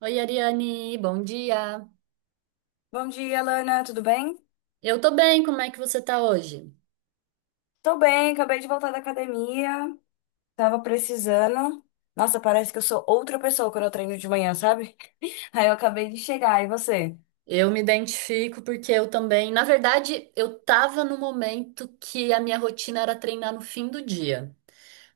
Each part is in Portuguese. Oi, Ariane, bom dia. Bom dia, Lana, tudo bem? Eu tô bem, como é que você tá hoje? Tô bem, acabei de voltar da academia, tava precisando. Nossa, parece que eu sou outra pessoa quando eu treino de manhã, sabe? Aí eu acabei de chegar, e você? Eu me identifico porque eu também, na verdade, eu tava no momento que a minha rotina era treinar no fim do dia,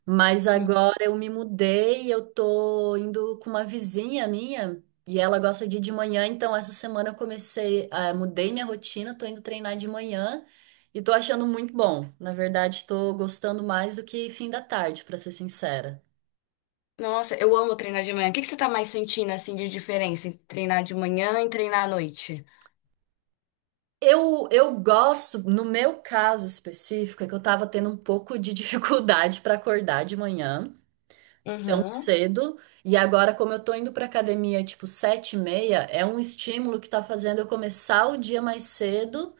mas agora eu me mudei, eu tô indo com uma vizinha minha e ela gosta de ir de manhã, então essa semana eu comecei, mudei minha rotina, tô indo treinar de manhã e tô achando muito bom. Na verdade, tô gostando mais do que fim da tarde, pra ser sincera. Nossa, eu amo treinar de manhã. O que você tá mais sentindo, assim, de diferença entre treinar de manhã e treinar à noite? Eu gosto, no meu caso específico, é que eu tava tendo um pouco de dificuldade para acordar de manhã, tão Uhum. cedo, e agora, como eu tô indo pra academia tipo 7:30, é um estímulo que tá fazendo eu começar o dia mais cedo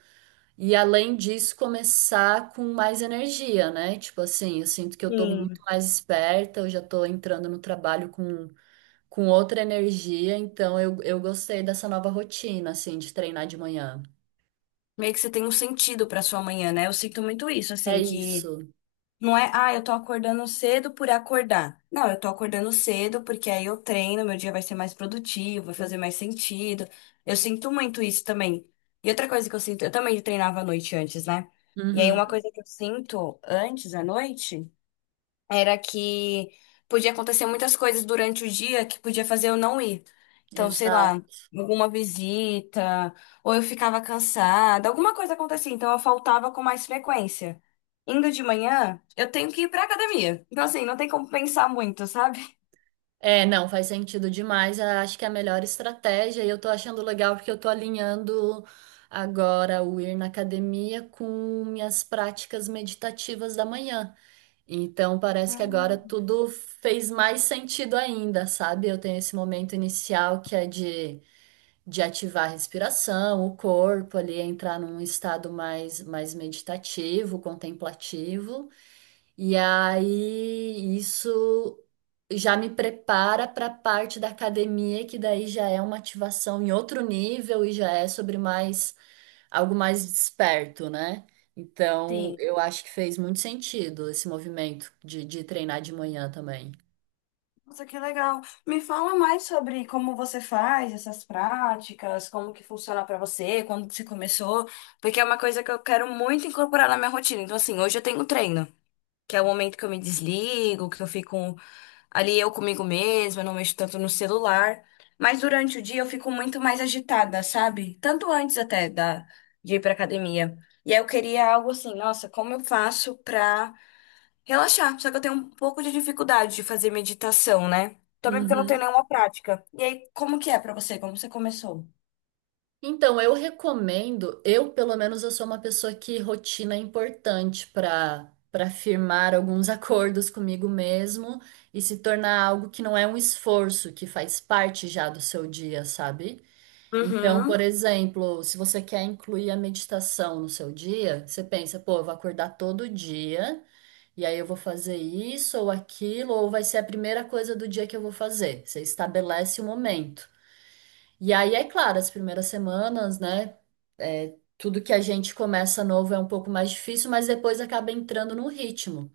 e, além disso, começar com mais energia, né? Tipo assim, eu sinto que eu tô Sim. muito mais esperta, eu já tô entrando no trabalho com outra energia, então eu gostei dessa nova rotina, assim, de treinar de manhã. Meio que você tem um sentido pra sua manhã, né? Eu sinto muito isso, É assim. Que isso. Não é, ah, eu tô acordando cedo por acordar. Não, eu tô acordando cedo porque aí eu treino, meu dia vai ser mais produtivo, vai fazer mais sentido. Eu sinto muito isso também. E outra coisa que eu sinto, eu também treinava à noite antes, né? E aí uma Uhum. coisa que eu sinto antes, à noite, era que podia acontecer muitas coisas durante o dia que podia fazer eu não ir. Então, sei Exato. lá, alguma visita, ou eu ficava cansada, alguma coisa acontecia, então eu faltava com mais frequência. Indo de manhã, eu tenho que ir pra academia. Então, assim, não tem como pensar muito, sabe? É, não, faz sentido demais. Eu acho que é a melhor estratégia e eu tô achando legal porque eu tô alinhando agora o ir na academia com minhas práticas meditativas da manhã. Então parece que agora Hum. tudo fez mais sentido ainda, sabe? Eu tenho esse momento inicial que é de ativar a respiração, o corpo ali, entrar num estado mais, mais meditativo, contemplativo. E aí isso já me prepara para a parte da academia, que daí já é uma ativação em outro nível e já é sobre mais algo mais desperto, né? Então, Sim. eu acho que fez muito sentido esse movimento de treinar de manhã também. Nossa, que legal. Me fala mais sobre como você faz essas práticas, como que funciona pra você, quando você começou, porque é uma coisa que eu quero muito incorporar na minha rotina. Então, assim, hoje eu tenho treino, que é o momento que eu me desligo, que eu fico ali eu comigo mesma, não mexo tanto no celular. Mas durante o dia eu fico muito mais agitada, sabe? Tanto antes até de ir pra academia. E aí eu queria algo assim, nossa, como eu faço pra relaxar? Só que eu tenho um pouco de dificuldade de fazer meditação, né? Também porque eu não tenho Uhum. nenhuma prática. E aí, como que é pra você? Como você começou? Então, eu recomendo, eu pelo menos eu sou uma pessoa que rotina é importante para firmar alguns acordos comigo mesmo e se tornar algo que não é um esforço, que faz parte já do seu dia, sabe? Então, por Uhum. exemplo, se você quer incluir a meditação no seu dia, você pensa, pô, eu vou acordar todo dia e aí eu vou fazer isso ou aquilo, ou vai ser a primeira coisa do dia que eu vou fazer. Você estabelece o momento. E aí, é claro, as primeiras semanas, né? É, tudo que a gente começa novo é um pouco mais difícil, mas depois acaba entrando no ritmo.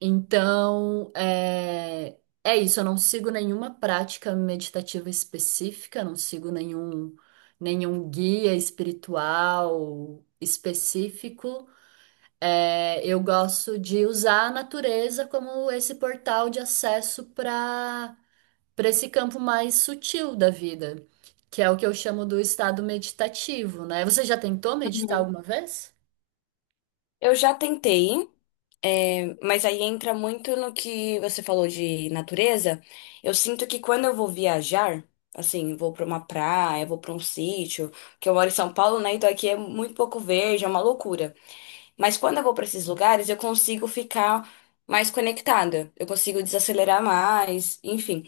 Então, é, é isso. Eu não sigo nenhuma prática meditativa específica, não sigo nenhum, nenhum guia espiritual específico. É, eu gosto de usar a natureza como esse portal de acesso para para esse campo mais sutil da vida, que é o que eu chamo do estado meditativo, né? Você já tentou meditar Uhum. alguma vez? Eu já tentei. Mas aí entra muito no que você falou de natureza. Eu sinto que quando eu vou viajar, assim, vou pra uma praia, vou pra um sítio, que eu moro em São Paulo, né? Então aqui é muito pouco verde, é uma loucura. Mas quando eu vou pra esses lugares, eu consigo ficar mais conectada, eu consigo desacelerar mais, enfim.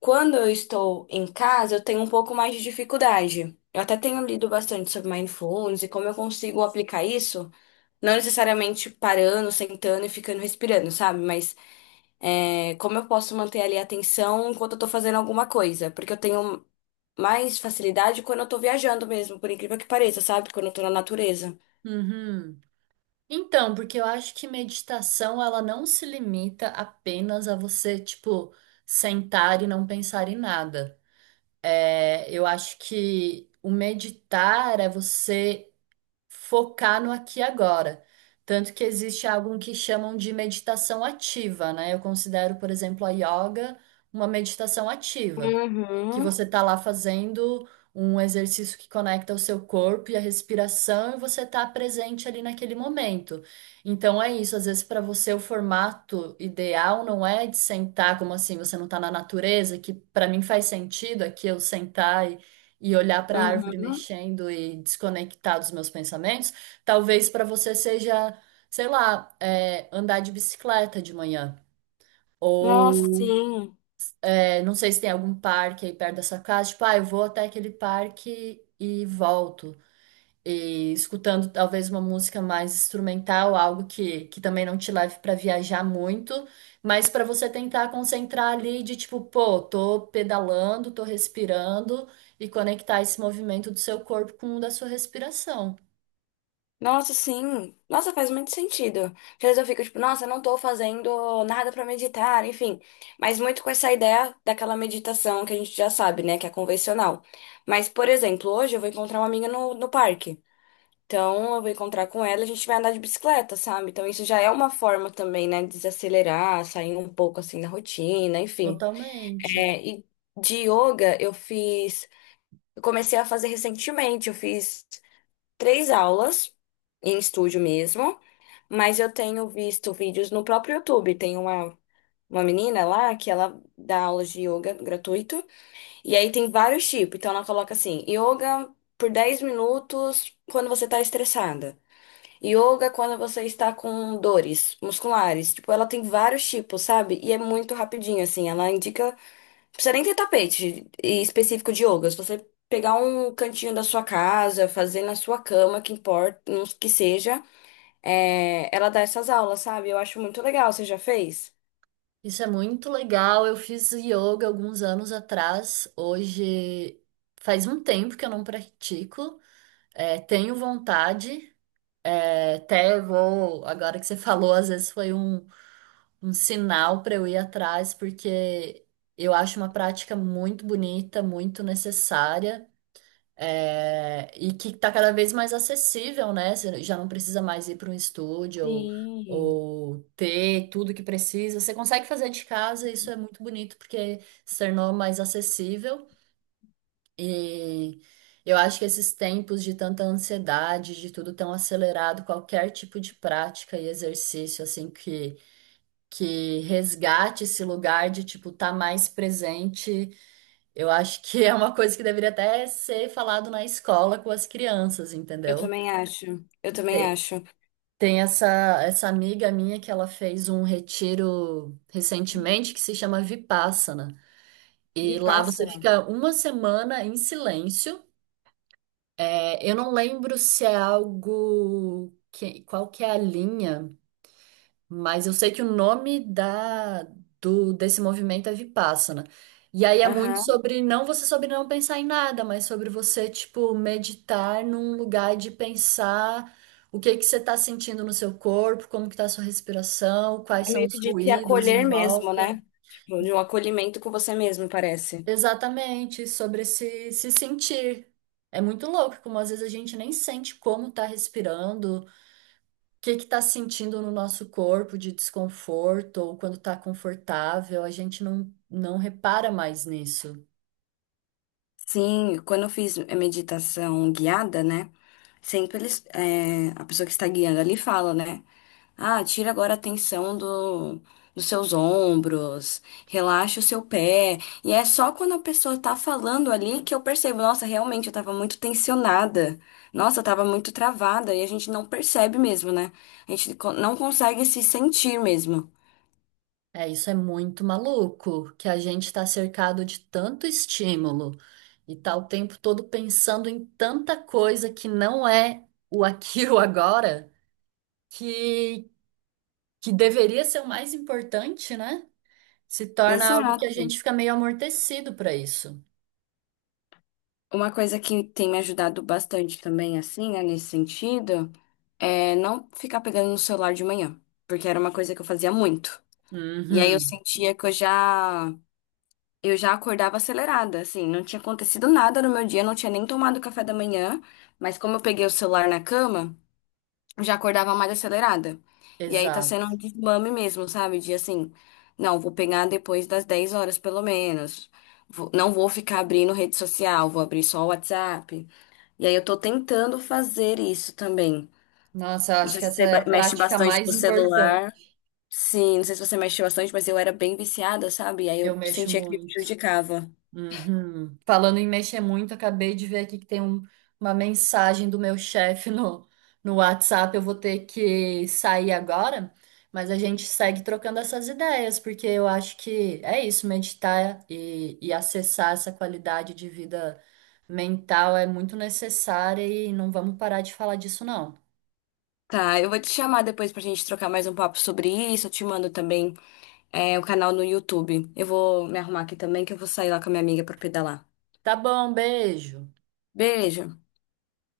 Quando eu estou em casa, eu tenho um pouco mais de dificuldade. Eu até tenho lido bastante sobre mindfulness e como eu consigo aplicar isso. Não necessariamente parando, sentando e ficando respirando, sabe? Mas como eu posso manter ali a atenção enquanto eu tô fazendo alguma coisa? Porque eu tenho mais facilidade quando eu tô viajando mesmo, por incrível que pareça, sabe? Quando eu tô na natureza. Uhum. Então, porque eu acho que meditação ela não se limita apenas a você, tipo, sentar e não pensar em nada. É, eu acho que o meditar é você focar no aqui e agora. Tanto que existe algo que chamam de meditação ativa, né? Eu considero, por exemplo, a yoga uma meditação ativa. Que Uhum, você tá lá fazendo um exercício que conecta o seu corpo e a respiração e você tá presente ali naquele momento. Então é isso, às vezes para você o formato ideal não é de sentar como assim, você não tá na natureza, que para mim faz sentido aqui eu sentar e olhar para a árvore uhum. mexendo e desconectar dos meus pensamentos, talvez para você seja, sei lá, é, andar de bicicleta de manhã, Nossa, ou sim. é, não sei se tem algum parque aí perto da sua casa, tipo, ah, eu vou até aquele parque e volto. E escutando talvez uma música mais instrumental, algo que também não te leve para viajar muito, mas para você tentar concentrar ali de tipo, pô, tô pedalando, tô respirando e conectar esse movimento do seu corpo com o da sua respiração. Nossa, sim. Nossa, faz muito sentido. Às vezes eu fico tipo, nossa, não tô fazendo nada pra meditar, enfim. Mas muito com essa ideia daquela meditação que a gente já sabe, né? Que é convencional. Mas, por exemplo, hoje eu vou encontrar uma amiga no parque. Então, eu vou encontrar com ela, a gente vai andar de bicicleta, sabe? Então, isso já é uma forma também, né, de desacelerar, sair um pouco assim da rotina, enfim. Totalmente. É, e de yoga, eu comecei a fazer recentemente, eu fiz três aulas em estúdio mesmo, mas eu tenho visto vídeos no próprio YouTube. Uma menina lá que ela dá aulas de yoga gratuito, e aí tem vários tipos. Então, ela coloca assim, yoga por 10 minutos quando você tá estressada. Yoga é quando você está com dores musculares. Tipo, ela tem vários tipos, sabe? E é muito rapidinho, assim. Ela indica. Não precisa nem ter tapete específico de yoga. Se você pegar um cantinho da sua casa, fazer na sua cama, que importa, que seja, ela dá essas aulas, sabe? Eu acho muito legal. Você já fez? Isso é muito legal. Eu fiz yoga alguns anos atrás. Hoje faz um tempo que eu não pratico. É, tenho vontade, é, até vou. Agora que você falou, às vezes foi um, um sinal para eu ir atrás, porque eu acho uma prática muito bonita, muito necessária, é, e que está cada vez mais acessível, né? Você já não precisa mais ir para um estúdio Sim. ou ter tudo que precisa. Você consegue fazer de casa, e isso é muito bonito, porque se tornou mais acessível. E eu acho que esses tempos de tanta ansiedade, de tudo tão acelerado, qualquer tipo de prática e exercício, assim, que resgate esse lugar de, tipo, estar tá mais presente, eu acho que é uma coisa que deveria até ser falado na escola com as crianças, Eu entendeu? também acho. Eu também Tem, acho. tem essa, essa amiga minha que ela fez um retiro recentemente que se chama Vipassana. Me E lá passa, você não. fica uma semana em silêncio. É, eu não lembro se é algo que, qual que é a linha, mas eu sei que o nome da do desse movimento é Vipassana. E aí é muito Aham. sobre não você sobre não pensar em nada, mas sobre você tipo meditar num lugar de pensar o que que você está sentindo no seu corpo, como que está a sua respiração, quais É são meio os que de se ruídos em acolher mesmo, volta. né? Tipo, de um acolhimento com você mesmo, parece. Exatamente, sobre se sentir. É muito louco, como às vezes a gente nem sente como tá respirando. Que tá sentindo no nosso corpo de desconforto ou quando tá confortável, a gente não, não repara mais nisso. Sim, quando eu fiz a meditação guiada, né? Sempre eles, a pessoa que está guiando ali fala, né? Ah, tira agora a tensão dos seus ombros, relaxa o seu pé. E é só quando a pessoa tá falando ali que eu percebo, nossa, realmente eu tava muito tensionada. Nossa, eu tava muito travada. E a gente não percebe mesmo, né? Não consegue se sentir mesmo. É, isso é muito maluco, que a gente tá cercado de tanto estímulo e tá o tempo todo pensando em tanta coisa que não é o aqui e o agora, que, que deveria ser o mais importante, né? Se torna algo que Exato. a gente fica meio amortecido para isso. Uma coisa que tem me ajudado bastante também, assim, né, nesse sentido, é não ficar pegando no celular de manhã, porque era uma coisa que eu fazia muito. E aí eu Uhum, sentia que eu já acordava acelerada, assim, não tinha acontecido nada no meu dia, não tinha nem tomado café da manhã, mas como eu peguei o celular na cama, eu já acordava mais acelerada. E aí tá sendo um exato. desmame mesmo, sabe? De assim, não, vou pegar depois das 10 horas pelo menos. Não vou ficar abrindo rede social, vou abrir só o WhatsApp. E aí eu tô tentando fazer isso também. Nossa, eu Não acho sei que se essa você é a mexe prática bastante mais no importante. celular. Sim, não sei se você mexe bastante, mas eu era bem viciada, sabe? E aí Eu eu mexo sentia que me muito. prejudicava. Uhum. Falando em mexer muito, acabei de ver aqui que tem um- uma mensagem do meu chefe no, no WhatsApp. Eu vou ter que sair agora, mas a gente segue trocando essas ideias, porque eu acho que é isso, meditar e acessar essa qualidade de vida mental é muito necessária e não vamos parar de falar disso, não. Tá, eu vou te chamar depois pra gente trocar mais um papo sobre isso. Eu te mando também o canal no YouTube. Eu vou me arrumar aqui também, que eu vou sair lá com a minha amiga pra pedalar. Tá bom, beijo. Beijo!